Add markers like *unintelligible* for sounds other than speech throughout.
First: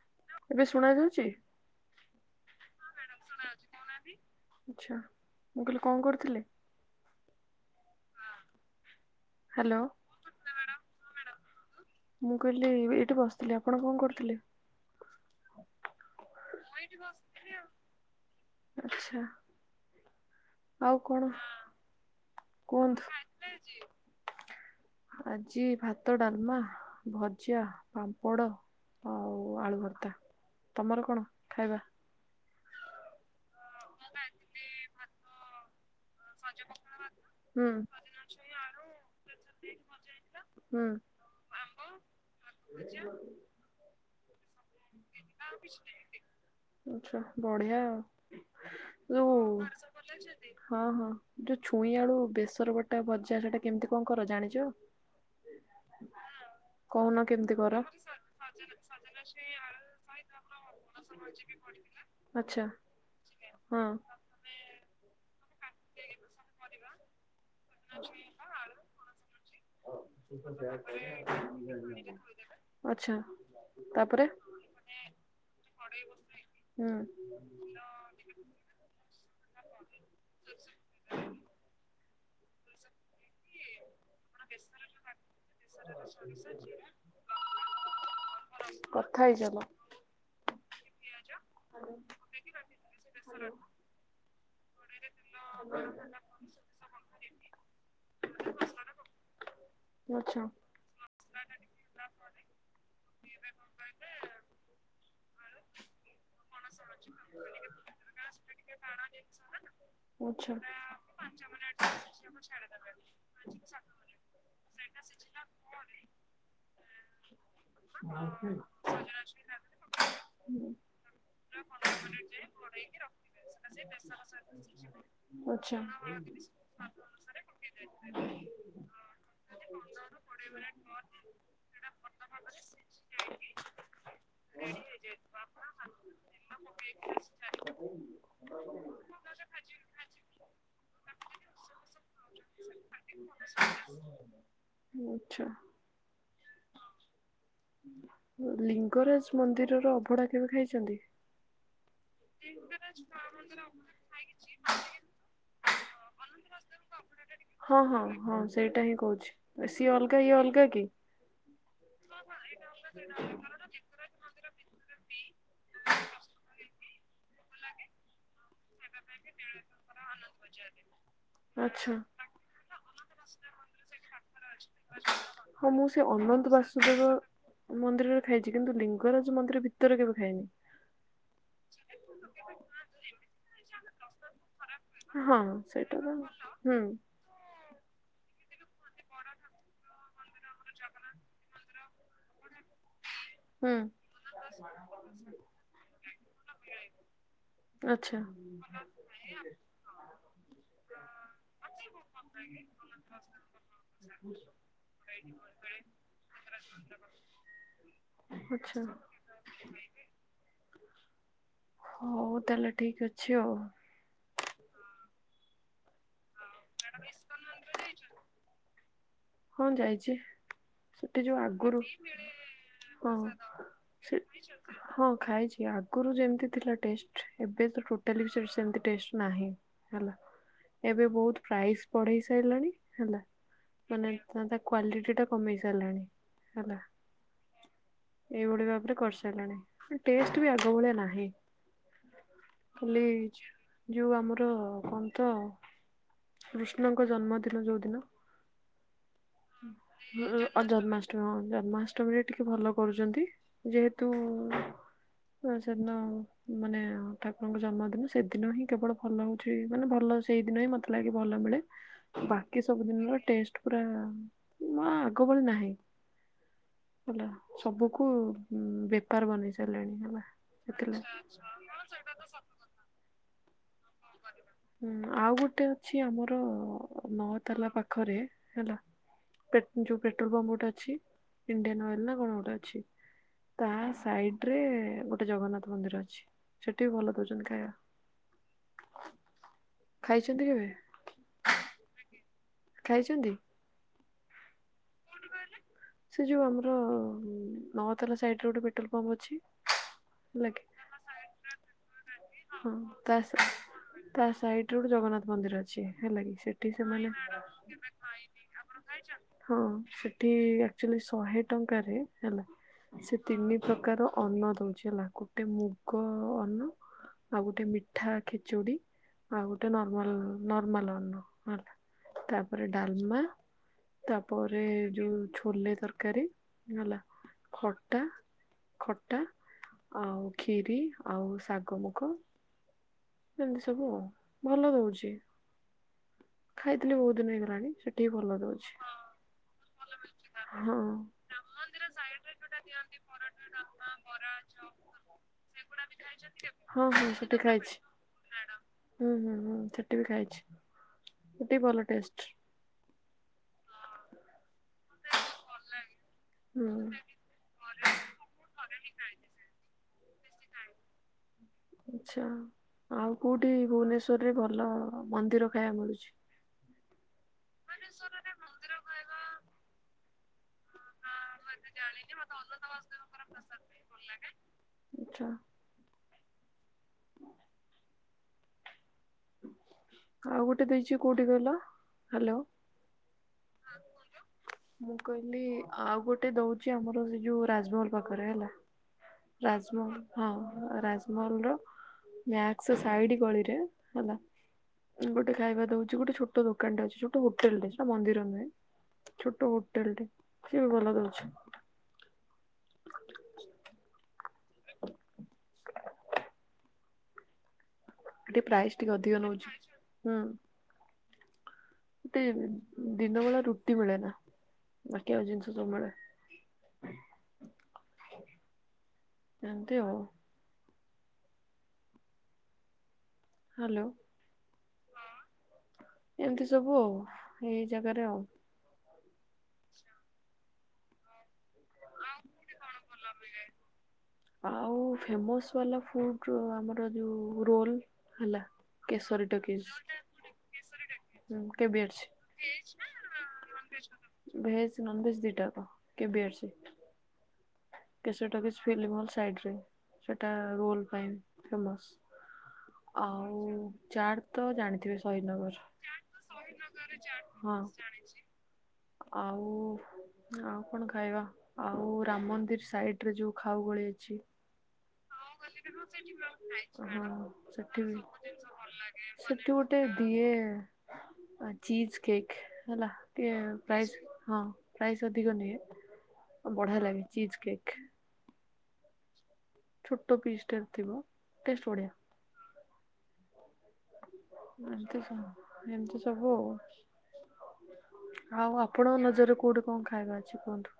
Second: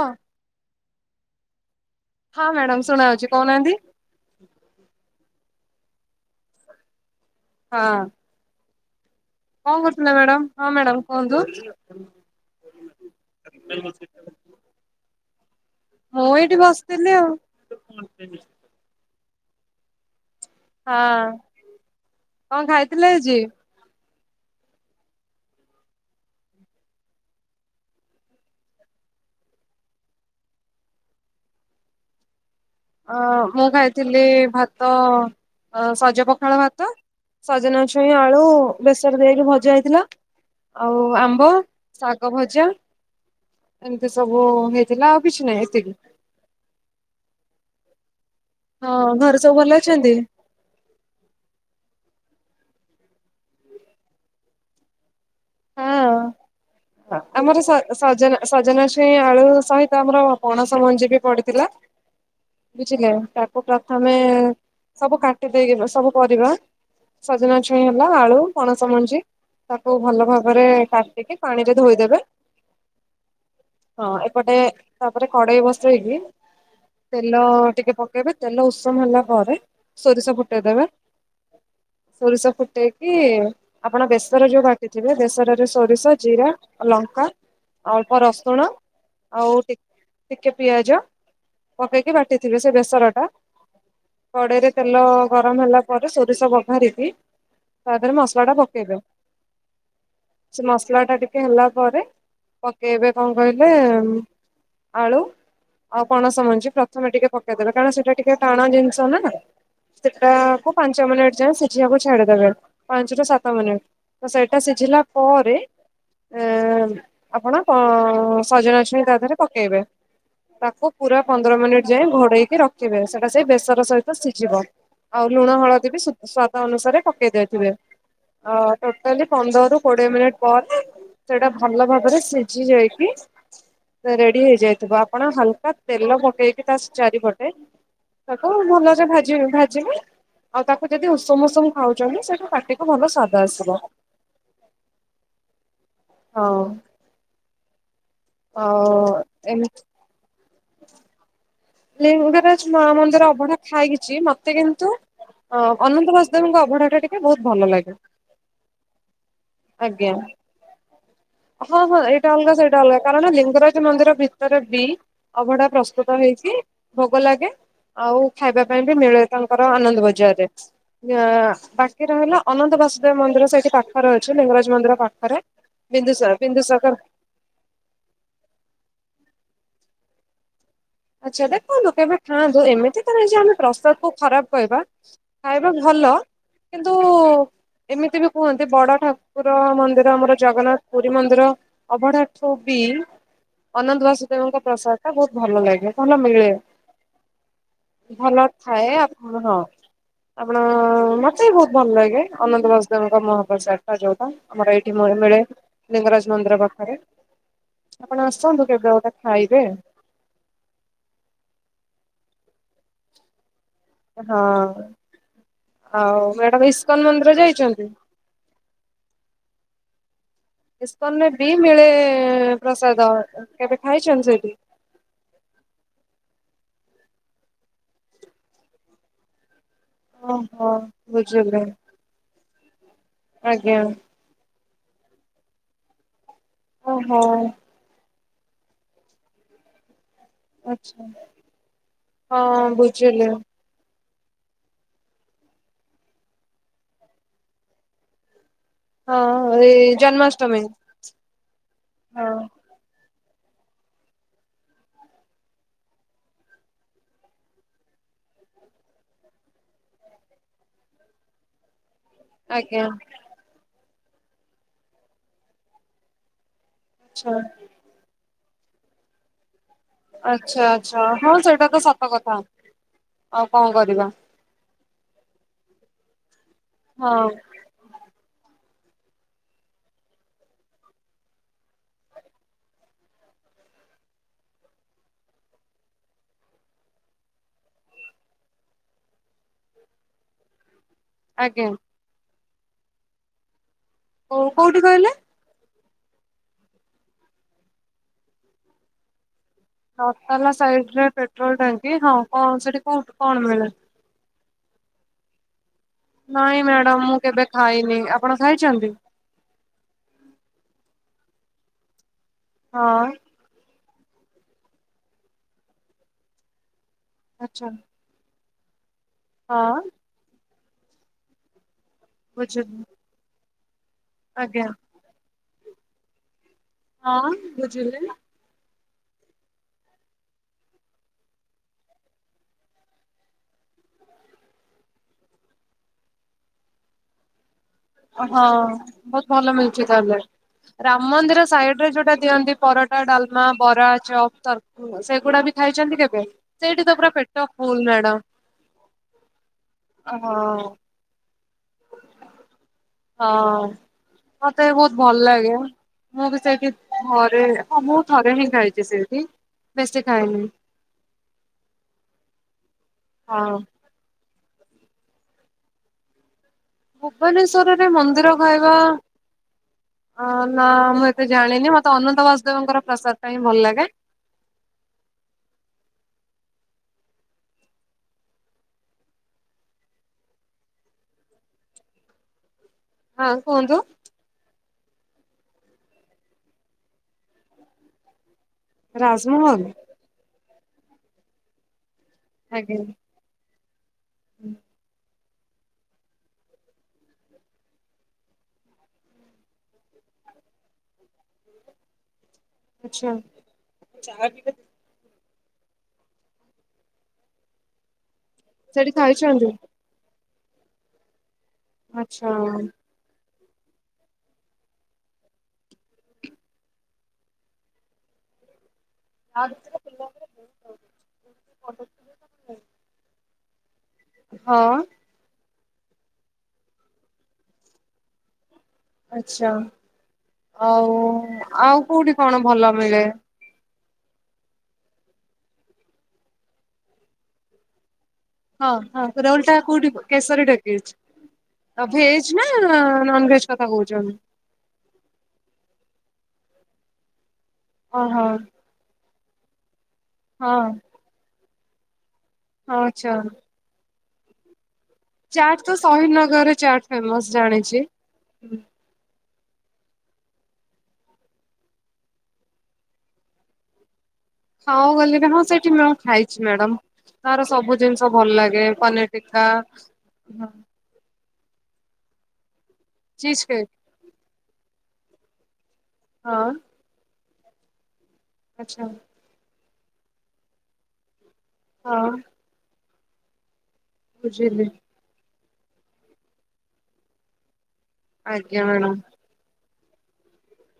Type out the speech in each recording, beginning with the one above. ଅଁ, ଏବେ ଶୁଣା ଯାଉଛି? ହଁ ମ୍ୟାଡ଼ାମ୍ ଶୁଣାଆଉଛି କହୁନାହାନ୍ତି। ଆଚ୍ଛା, ମୁଁ କହିଲି କଁ କରୁଥୁଲେ? ହଁ। କଁ ହ୍ୟାଲୋ। କରୁଥିଲେ ମ୍ୟାଡ଼ମ୍? ହଁ ମ୍ୟାଡ଼ମ୍ କୁହନ୍ତୁ। ମୁଁ କହିଲି ଏଠି ବସିଥିଲି, ଆପଣ କଁ କରୁଥୁଲେ? ମୁଁ ଏଠି ବସିଥିଲି ଆଉ। ଆଚ୍ଛା। ଆଉ କଣ ହଁ କଣ ଖାଇଥିଲେ କୁହନ୍ତୁ। ଆଜି? ଆଜି ଭାତ, ଡାଲମା, ଭଜା, ପାମ୍ପଡ଼ ଆଉ ଆଳୁ ଭର୍ତ୍ତା, ତମର କଣ ଖାଇବା? ଅ ମୁଁ ଖାଇଥିଲି ଭାତ ଅ ସଜପଖାଳ ଭାତ ହୁଁ ସଜନାଛୁଇଁ, ଆଳୁ ବେସର ଦେଇକି ଭଜା ହେଇଥିଲା। ହୁଁ ଆଉ ଆମ୍ବ, ଶାଗ ଭଜା। ଜା ଏମିତି ସବୁ ହେଇଥିଲା ଆଉ କିଛି ନାହିଁ ଏତିକି। ଆଚ୍ଛା ବଢ଼ିଆ ହଁ ଯୋଉ ଘରେ ସବୁ ଭଲ ଅଛନ୍ତି? ହଁ ହଁ ଯୋଉ ଛୁଇଁ ଆଳୁ ବେଶର ବଟା ବଜା ସେଟା କେମିତି କଣ କର ଜାଣିଚ? ହଁ କୋହୁନ କେମତି କର। ସଜନା ସଜନା ଛୁଇଁ ଆଳୁ ସହିତ ପ୍ର ପଣସ ମଞ୍ଜି ବି ପଡ଼ିଥିଲା। ବୁଝିଲେ ତାକୁ ପ୍ରଥମେ ସବୁ କାଟି ଦେଇକି ବ ସବୁ ପରିବା ସଜନା ଛୁ ଏ ହେଲା ଆଳୁ, ପଣସ ମଞ୍ଜି ତାକୁ ଭଲ ଭା ଅରେ କାଟିକି ପାଣିରେ ଧୋଇଦେବେ। ଆଚ୍ଛା ହଁ ତାପରେ ଏପଟେ ତାପରେ କଡ଼େଇ ବସେଇକି ତେଲ ଟିକେ ପକେଇବେ। ତେଲ ଉଷୁମ ହେଲା ପରେ ସୋରିଷ ଫୁଟେଇଦେବେ। ସୋରିଷ ଫୁଟେ ଇ ଆପଣ ବେସର ଯୋଉ ବାଟିଥିବେ ବେସ୍ ଉ ସୋରିଷ, ହୁଁ। ଜିରା ଆଉ ଲଙ୍କା, ଅଳ୍ପ ରସୁଣ କଥା ହେଇଚାଲ ଆଉ ଟି ଟିକେ ପିଆଜ ପକେଇକି ବାଟିଥିବେ ସେ ବେସରଟା, କଡ଼େଇରେ ତେଲ ଗରମ ହେଲା ପରେ ସୋରିଷ ବଘାରିକି ତା ଧେରେ ମସଲାଟା ପକାଇବେ। ଉ ଆଚ୍ଛା। ମସଲାଟା ଟିକେ ହେଲା ପରେ ପକେଇବେ କଁ କହିଲେ ଆଳୁ ଆଉ ପଣସ ମଞ୍ଜି ପ୍ରଥମେ ଟିକେ ପକେଇଦେବେ, କାରଣ ସେଟା ଟିକେ ଟାଣ ଜିନିଷ ନାଁ। ଆଛା। ସେଟାକୁ ପାଞ୍ଚ ମିନିଟ୍ ଯାଏଁ ସିଝିିବାକୁ ଛାଡ଼ିଦେବେ, ପାଞ୍ଚରୁ ସାତ ମିନିଟ୍ ତ ସେଇଟା ସେଇଟା ସିଝିଲା ପରେ ଏଁ ଆପଣ ତ ସଜନା ଛୁଇଁ ତା ଧେରେ ପକେଇବେ। ତାକୁ ପୁରା ପନ୍ଦର ମିନିଟ୍ ଯାଏ ଘୋଡ଼େଇକି ରଖିବେ, ସେଟା ସେଇ ବେସର ସହିତ ସିଝିବ। ଆଉ ଲୁଣ, ଆଛା। ଆଛା ହଳଦୀ ବି ସୁ ସ୍ଵାଦ ଅନୁସାରେ ପକେଇ ଦେଇଥିବେ। ଅ ଟୋଟାଲି ନ୍ଦରୁୁ କୋଡ଼ିଏ ମିନିଟ୍ ପରେ ସେଇଟା ଭଲ ଭାବରେ ସିଝି ଯାଇକି ରେ ରେଡ଼ି ହେଇଯାଇଥିବ। ଆପଣ ହାଲକା ତେଲ ପକେଇକି ତା ସ୍ ଚାରିପଟେ ତାକୁ ଭଲସେ ଭାଜିବେ ଭାଜିବେ ଆଉ ତାକୁ ଯଦି ଉଷୁମ୍ ଉଷୁମ୍ ଖାଉଚନ୍ତି, ସେଇଟା ପାଟିକୁ ଭଲ ସ୍ୱାଦ ଆସିବ। ହଉ। ଆଉ ଲିଙ୍ଗରାଜ ଏମତି ମନ୍ଦିରର ଅଭଡ଼ା କେବେ ଖାଇଛନ୍ତି? ଲିଙ୍ଗରାଜ ମା ମନ୍ଦିର ଅବଢା ଖାଇଛି ମତେ କିନ୍ତୁ ଅ ଅନନ୍ତ ବାସୁଦେବଙ୍କ ଅବଢା ଟା ଟିକେ ବହୁତ ଭଲ ହଁ ଲାଗେ ହଁ ହଁ ସେଇଟା ହିଁ କହୁଛି ସିଏ ଆଜ୍ଞା। ଅଲଗା ଇଏ ଅଲଗା କି? ହଁ ହଁ ଏଇଟା ଅଲଗା, ସେଇଟା ଅଲଗା କାରଣ ଲିଙ୍ଗରାଜ ମନ୍ଦିର ଭିତରେ ବି ଅଭଢା ପ୍ରସ୍ତୁତ ହେଇଛି ଭୋଗ ଲାଗେ। ଆଉ ଖାଇବା ପାଇଁ ବି ମିଳେ, ତାଙ୍କର ଆନନ୍ଦ ବଜାରେ। ଆଛା। ବାକି ରହିଲା ଅନନ୍ତ ବାସୁଦେବ ମନ୍ଦିର ସେଇଠି ପାଖରେ ଅଛି, ଲିଙ୍ଗରାଜ ମନ୍ଦିର ପାଖରେ ହଁ, ମୁଁ ସେ ବିନ୍ଦୁସାର ଅନନ୍ତ ବିନ୍ଦୁସାଗର ବାସୁଦେବ ମନ୍ଦିରରେ ଖାଇଛି, କିନ୍ତୁ ଲିଙ୍ଗରାଜ ମନ୍ଦିର ଭିତରେ କେବେ ଖାଇନି। ଆଚ୍ଛା ଦେଖନ୍ତୁ କେବେ ଖାଆନ୍ତୁ ଏମିତି ତ ନହିଁ ଯେ ଆମେ ପ୍ରସାଦ କୁ ଖରାପ କହିବା ହଁ ଖାଇବା ସେଇଟା ତ ଭଲ, ହୁଁ କିନ୍ତୁ ଏମିତି ବି କୁହନ୍ତି ବଡ ଠାକୁର ମନ୍ଦିର ଆମର ଜଗନ୍ନାଥ ପୁରୀ ମନ୍ଦିର ଅଭଢା ପୁପି ହୁଁ ଅନନ୍ତ ବାସୁଦେବଙ୍କ ପ୍ରସାଦ ଟା ବହୁତ ଭଲ ଲାଗେ, ଭଲ ମିଳେ। ଆଛା। ଭଲ ଥାଏ ଆପଣ ହଁ। ଆପଣ ମତେ ବି ବହୁତ ଭଲ ଲାଗେ ଅନନ୍ତ ବାସୁଦେବଙ୍କୁ ମହାପ୍ରସାଦ ଟା ଯୋଉଟା ଆମର ଏଇଠି ମିଳେ। ଲିଙ୍ଗରାଜ ମନ୍ଦିର ପାଖରେ ଆପଣ ଆସନ୍ତୁ, କେବେ ଆଚ୍ଛା ଗୋଟେ ଖାଇବେ ହଉ ତାହେଲେ ଠିକ୍ ଅଛି ଆଉ ହଁ, ଆଉ ମ୍ୟାଡାମ ଇସ୍କନ ମନ୍ଦିର ଯାଇଛନ୍ତି? ହଁ ଯାଇଛି। ସେଠି ଇସ୍କନରେ ଯୋଉ ବି ଆଗରୁ ମିଳେ ପ୍ରସାଦ ହଁ କେବେ ସେ ଖାଇଛନ୍ତି ସେଠି? ହଁ ଖାଇଛି ଆଗରୁ ଯେମିତି ଥିଲା ଟେଷ୍ଟ, ଏବେ ତ ଟୋଟାଲି ବି ସେ ସେମତି ଟେଷ୍ଟ ନାହିଁ। ହେଲା, ଓହୋ ଏବେ ବହୁତ ବୁଝିଲି ପ୍ରାଇସ୍ ବଢେଇ ସାରିଲାଣି ହେଲା। ଆଜ୍ଞା। ମାନେ ତା କ୍ଵାଲିଟି ଟା କମେଇ ସାରିଲାଣି ହେଲା। ଓହୋ। ଏଇଭଳି ଭାବରେ କରିସାରିଲାଣି। ଟେଷ୍ଟ ବି ଆଗ ଭଳିଆ ଆଚ୍ଛା ନାହିଁ। ହଁ ବୁଝିଲି ଯୋଉ ଆମର କଣ ତ, କୃଷ୍ଣଙ୍କ ଜନ୍ମଦିନ ଯୋଉଦିନ। ହଁ ହଁ। ଜନ୍ମାଷ୍ଟମୀ ହଁ ଜନ୍ମାଷ୍ଟମୀରେ ହଁ। ଟିକେ ଭଲ କରୁଛନ୍ତି। ଯେହେତୁ ସେଦିନ ମାନେ ଠାକୁରଙ୍କ ଜନ୍ମଦିନ ସେଦିନ ହିଁ କେବଳ ଭଲ ହଉ ମାନେ ଭଲ, ସେଇ ଦିନ ହିଁ ମତେ ଲାଗେ ଭଲ ମିଳେ ବାକି ଆଜ୍ଞା ସବୁଦିନର ଟେଷ୍ଟ ପୁରା ନା ଆଗ ଭଳି ନାହିଁ। ହେଲା, ଆଚ୍ଛା ସବୁକୁ ବେପାର ବନେଇ ସାରିଲେଣି ହେଲା, ଆଚ୍ଛା ସେଥି ଆଚ୍ଛା ହଁ ସେଇଟା ତ ସତ କଥା। ଆଉ କଣ କରିବା। ହୁଁ, ଆଉ ଗୋଟେ ଅଛି ଆମର ହଁ ନଅତାଲା ପାଖରେ ହେଲା ଯୋଉ ପେଟ୍ରୋଲ ପମ୍ପ ଗୋଟେ ଅଛି, ଇଣ୍ଡିଆନ ଅଏଲ ନା କଣ ଗୋଟେ ଅଛି। ତା ସାଇଡ ରେ ଗୋଟେ ଜଗନ୍ନାଥ ମନ୍ଦିର ଅଛି ସେଠି ବି ଭଲ ଦଉଛନ୍ତି ଖାଇବା। ଖାଇଛନ୍ତି କେବେ? ଆଜ୍ଞା। ଖାଇଛନ୍ତି? ଓ କୋଉଠି କହିଲେ? ସେ ଯୋଉ ଆମର ନତାଲା ସାଇଡରେ ଗୋଟେ ପେଟ୍ରୋଲ ପମ୍ପ ଅଛି। ହେଲା ନତାଲା କି ସାଇଡ ରେ ପେଟ୍ରୋଲ ଟାଙ୍କି ହଁ କଣ ହଁ ସେଠି ତା କୋଉଠି କଣ ମିଳେ? ତା ସଇଟରେ ଠ ଗୋଟେ ଜଗନ୍ନାଥ ମନ୍ଦିର ଅଛି, ହେଲା କି ନାଇଁ ସେଠି ମ୍ୟାଡାମ ସେମାନେ ନାଇଁ ମୁଁ କେବେ ମ୍ୟାଡାମ ଖାଇନି ଆପଣ କେବେ ଖାଇଛନ୍ତି? ହଁ ସେଠି ଆଚୁଆଲି ଶହେ ଟଙ୍କାରେ ହେଲା ହଁ ସେ ତିନି ପ୍ରକାର ଅନ୍ନ ଦଉଛି, ହେଲା ଗୋଟେ ମୁଗ ଅନ୍ନ ଆଉ ଗୋଟେ ଆଚ୍ଛା ମି ମିଠା ଖିଚୁଡି, ଆଉ ଗୋଟେ ହଁ ନର୍ମାଲ, ନର୍ମାଲ ଅନ୍ନ ହେଲା। ତାପରେ ବୁଝିଲି ଡାଲମା, ତାପରେ ଆଜ୍ଞା ଯୋଉ ଛୋଲେ ତରକାରୀ। ନେଲା, ହଁ ବୁଝିଲି ଖଟା। ଖଟା ଆଉ ଖିରି ଆଉ ଶାଗ ମୁଗ। ଏମିତି ସବୁ, ଆଉ ଭଲ ଦଉଛି, ଖାଇଥିଲି ବହୁତ ଦିନ ହେଇଗଲାଣି ସେ ହଁ ବହୁତ ଭଲ ମିଳୁଛି ତାହେଲେ। ହଁ ରାମ ମନ୍ଦିର ସାଇଡ ରେ ଯୋଉଟା ଦିଅନ୍ତି, ପରଟା, ଡାଲମା, ବରା, ଚପ୍ ତର ଓ ସେଗୁଡା ବି ଖାଇଛନ୍ତି କେବେ? ହଁ ସେଇଠି ତ ପୁରା ସେଠି ପେଟ ଖାଇଛି। Full madam. ହଁ, ହୁଁ, ହୁଁ, ସେଠି ବି ଖାଇଛି ହଁ ସେଠି ବି ଭଲ ଟେଷ୍ଟ। ହଁ, ମତେ ବି ବହୁତ ଭଲ ଲାଗେ। ମୁଁ ବି ହୁଁ ସେଇଠି ଥରେ ମୁଁ ଥରେ ହିଁ ଖାଇଛି ସେଇଠି ବେଶୀ ଖାଇନି *unintelligible* ଆଛା ଆଉ ହଁ କୋଉଠି ଭୁବନେଶ୍ଵର ରେ ଭଲ ମନ୍ଦିର ଖାଇବାକୁ ମିଳୁଛି? ଭୁବନେଶରରେ ମନ୍ଦିର ଖାଇବା ଅ ନା ମୁଁ ଏତେ ଜାଣିନି ମତେ ଅନନ୍ତ ବାସଦେବଙ୍କର ପ୍ରସାଦ ପାଇଁ ହଁ ଭଲ ଲାଗେ। ଆଛା। ଆଉ ଗୋଟେ ଦେଇଛି କୋଉଠି କହିଲ? ହ୍ୟାଲୋ ହଁ କୁହନ୍ତୁ *unintelligible* ମୁଁ କହିଲି ଆ ଆଉ ଗୋଟେ ଦଉଛି ଆମର ସେ ଯୋଉ ରାଜମହଲ ପାଖରେ ହେଲା। ରାଜମହଲ ହଁ ରାଜମହଲ ର ଆଜ୍ଞା ମ୍ୟାସ୍ ସାଇଡିଗଳିରେ। ହେଲା ଗୋଟେ ଖାଇବା ଦଉଛି ଗୋଟେ ଛୋଟ ଦୋକାନଟା ଅଛି ଛୋଟ ହୋଟେଲଟେ ଅଛି ନା ମନ୍ଦିର ନୁହେଁ। ଛୋଟ ହୋଟେଲ ସିଏବି ଭଲ ଦଉଛି। ଆଛା *unintelligible* ଏଠି ପ୍ରାଇସ୍ ସେଠି ଟିକେ ଅଧିକ ନେଉଛି ଖାଇଛନ୍ତି ହୁଁ। ଆଚ୍ଛା। ଏଠିଦିନ ବେଳେ ରୁଟି ମିଳେ ନା ବାକି ଆଉ ଜିନିଷ ସବୁ ମିଳେ। *unintelligible* ଆଉ *unintelligible* ହ୍ୟାଲୋ। ହଁ। ଏମିତି ସବୁ ଆଉ ଏଇ ଜାଗାରେ ଆଉ। ଆଛା ହଉଆଉ କୋଉଠି କଣ ଭଲ ମିଳେ? ଆଉ ଫେମସ୍ ବାଲା ଫୁଡ ଆମର ଯୋଉ ରୋଲ। ହେଲା ହଁ ହଁ କେଶରୀ ରେଲଟା ଟକିଜ୍ କୋଉଠି କେଶରି ଡକେଜ। ହୁଁ କେବି ଆଉ ଅଛି ଭେଜେନା ନନ ଭେଜେ କଥା କହୁଛନ୍ତି। ଭେଜ୍ ନନ୍ ଭେଜ୍ ଦିଟା ଜାକ କେବେଆଛି। ଓହୋ ହଁ। କେଶଟାବି ସ୍ପିଲ ବଲ ସାଇଟ ରେ ସେଟା ହଁ ରୋଲ ପାଇଁ ଫେମସ। ଆଚ୍ଛା ଆଉ ଚାଟ ତ ଜାଣିଥିବେ ସ ଚାଟ୍ ତ ଶହୀଦନଗରରେ ଚାଟ୍ ସହିଦନଗର ଫେମସ ହଁ ଜାଣିଛି। *unintelligible* ଆଉ ଆଉ କଣ ଖାଇବା ଆଉ ରାମ ମନ୍ଦିର ସାଇଡ ରେ ଯୋଉ ଖାଉ ଗଳି ଅଛି। ହଉ ଗଲେ ହଁ, ସେଇଠି ମୁ ଖାଇଛି ମ୍ୟାଡାମ ହଁ ତାର ସେଠି ସବୁ ଜିନିଷ ଭଲ ଲାଗେ ପନିର ଟିକା। ଟେ ଦିଏ। ଆ ଚୀଜ କେକ୍ ହେଲା ଟିକେ ଚିଜ କେକ୍ ପ୍ରାଇସ୍ ହଁ। ପ୍ରାଇସ୍ ଅଧିକ ନିଏ ହଁ ବଢିଆ ଲାଗେ ଚିଜ କେକ୍। ଆଚ୍ଛା ଛୋଟ ପିସ୍ ଟେ ଥିବ। ବଢିଆ ହଁ ବୁଝିଲି ଏମିତି ସବୁ ଆଉ ଆଉ ଆଜ୍ଞା ମ୍ୟାଡ଼ାମ। ଆପଣଙ୍କ ନଜରରେ କୋଉଠି କଣ ଖାଇବା ଅଛି କୁହନ୍ତୁ।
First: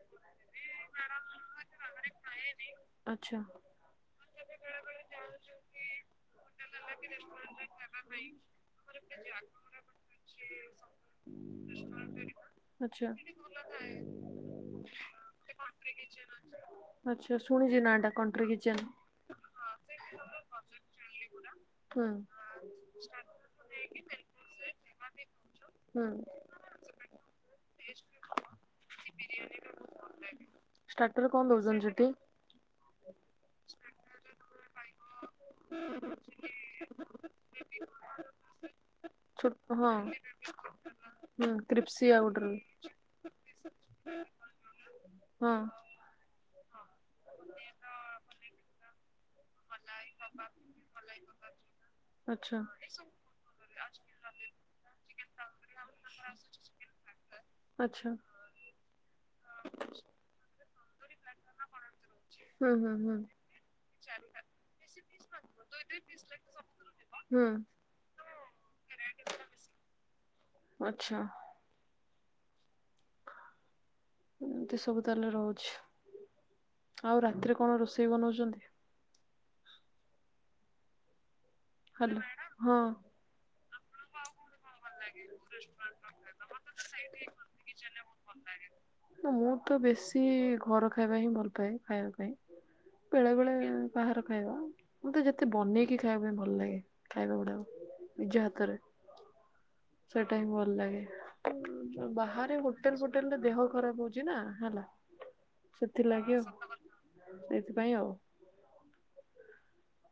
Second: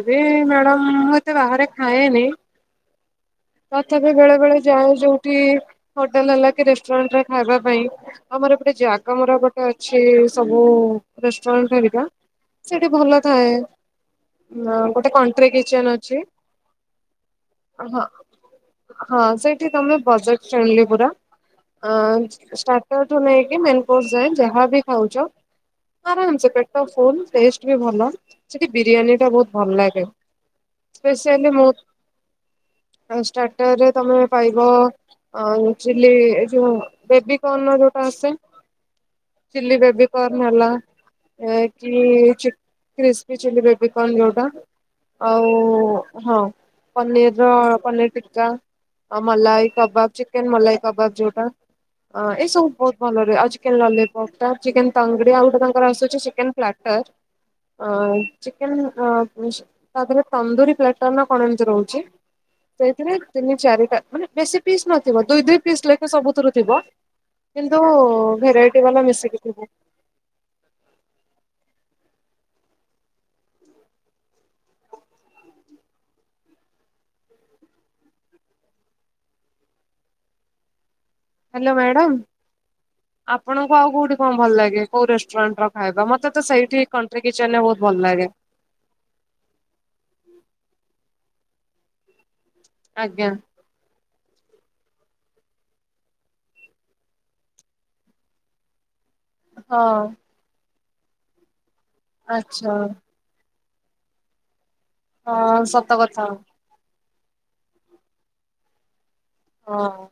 ଏବେ ମ୍ୟାଡ଼ାମ ମୁଁ ଏତେ ବାହାରେ ଖାଏନି। ଆଛା ତଥାପି ବେଳେ ବେଳେ ଯାଉ ଯୋଉଠି ହୋଟେଲ ହେଲା କି ରେଷ୍ଟୁରାଣ୍ଟ ରେ ଖାଇବା ପାଇଁ ଆମର ଗୋଟେ ଜାଗା ଆମର ଗୋଟେ ଅଛି ସବୁ ରେଷ୍ଟୁରାଣ୍ଟ ଘରିକା ସେଠି ଆଚ୍ଛା ଭଲ ହେ ଗୋଟେ କଣ୍ଟା ବି କିଚେନ ଅଛି ଆଚ୍ଛା ଶୁଣିଛି ନା ହଁ, ଟା କଣ୍ଟ୍ରି କିଚେନ ହଁ ସେଇଠି ତମେ ବଜେଟ୍ ଫ୍ରେଣ୍ଡଲି ପୁରା ହୁଁ ଷ୍ଟାର୍ଟର ନେଇକି ମେନ୍ କୋର୍ସ୍ ଯାଏ ଯାହାବ ଖାଉଛ ହୁଁ ଆରାମ ସେ ପେଟ ଫୁଲ ଟେଷ୍ଟ ବି ଭଲ ସେଠି ବିରିୟାନୀ ଟା ବହୁତ ଭଲ ଲାଗେ। ଷ୍ଟାର୍ଟର ରେ କଣ ଦଉଛନ୍ତି ସେଠି? ଆଉ ଷ୍ଟାର୍ଟର ରେ ତମେ ପାଇବ ଚିଲି ଏ ଯୋଉ ବେବି କଣ ନେବାକୁ ଆସେ। ଛୋ ଚିଲ୍ଲି ହଁ ବେବି କର୍ଣ ହେଲା ହୁଁ କି କ୍ରିପ୍ସିଆ ଗୋଟେ ର ଚିକ୍ କ୍ରିସ୍ପି ଚିଲି ବେବୀ କର୍ନ ଯୋଉଟା ଆଉ ହଁ ହଁ। ପନିର ପନିର ଟିକା, ଆଉ ମଲାଇ କବାଵ୍ ଚିକେନ କବାଵ୍ ଯଉଟା। ଅଁ ଏ ଆଚ୍ଛା ସବୁ ବହୁତ ଭଲ ରୁହେ, ଆଉ ଚିକେନ ଲଲିପପ୍ ଟା ଚିକେନ ତଙ୍ଗଡି ଆଉ ଗୋଟେ ତାଙ୍କର ଆସୁଛି ଚିକେନ ପ୍ଲାଟର ଅ ଆଚ୍ଛା ଚିକେନ ତାପରେ ତନ୍ଦୁରୀ ପ୍ଲାଟର ନା କଣ ଏମିତି ରହୁଛି। ହୁଁ ହୁଁ ହୁଁ ସେଇଥିରେ ତିନି ଚାରିଟା ମାନେ ବେଶୀ ପିସ୍ ନଥିବ ଦୁଇ ଦିଇ ପିସ୍ ଲେଖ ସବୁଥିରୁ ଥିବ। ହୁଁ କିନ୍ତୁ ଭେରାଇଟି ବାଲା ମିଶିକି ଥିବ। ଆଛା ଏମିତି ସବୁ ତ ହେଲେ ରହୁଛି। ଆଉ ରାତିରେ କଣ ରୋଷେଇ ବନଉଛନ୍ତି? Hello madam. ହଁ ଆପଣଙ୍କୁ ଆଉ କୋଉଠି କଣ ଭଲ ଲାଗେକୋଉ ରେଷ୍ଟୁରାଣ୍ଟ ର ଖାଇବା ମତେ ତ ସେଇଠି କଣ୍ଟ୍ରି କିଚେନରେ ବହୁତ ଭଲ ଲାଗେ। ମୁଁ ତ ବେଶୀ ଘର ଖାଇବା ହିଁ ଭଲ ପାଏ ଖାଇବା ପାଇଁ ଆଜ୍ଞା। ବେଳେ ବେଳେ ବାହାର ଖାଇବା ମତେ ଯେତେ ବନେଇକି ଖାଇବା ପାଇଁ ଭଲ ଲାଗେ ଖାଇବା ଗୁଡାକ ନିଜ ହାତରେ। ହଁ ସେଟା ହଁ ଭଲ ଲାଗେ ବାହାରେ ଆଚ୍ଛା ହୋଟେଲ ଫୋଟେଲରେ ଦେହ ଖରାପ ହଉଛି ନା ହେଲା। ହଁ ସତ କଥା ସେଥିଲାଗି ଆଉ ସତ କଥା ସେଇଥିପାଇଁ ଆଉ। ହଁ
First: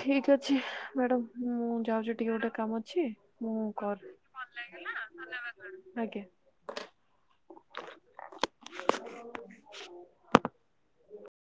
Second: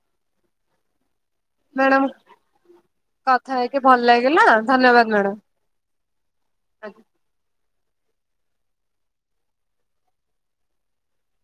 ଠିକ୍ ଅଛି ମ୍ୟାଡ଼ମ୍। ମୁଁ ମ୍ୟାଡାମ ଯାଉଛି ଟିକେ ଗୋଟେ କାମ ଅଛି, କଥା ମୁଁ ହେଇକି କର ଭଲ ଲାଗିଲା ଧନ୍ୟବାଦ ଧନ୍ୟ ମ୍ୟାଡାମ। ବାଦ ଆଜ୍ଞା। ଆଜ୍ଞା। *unintelligible*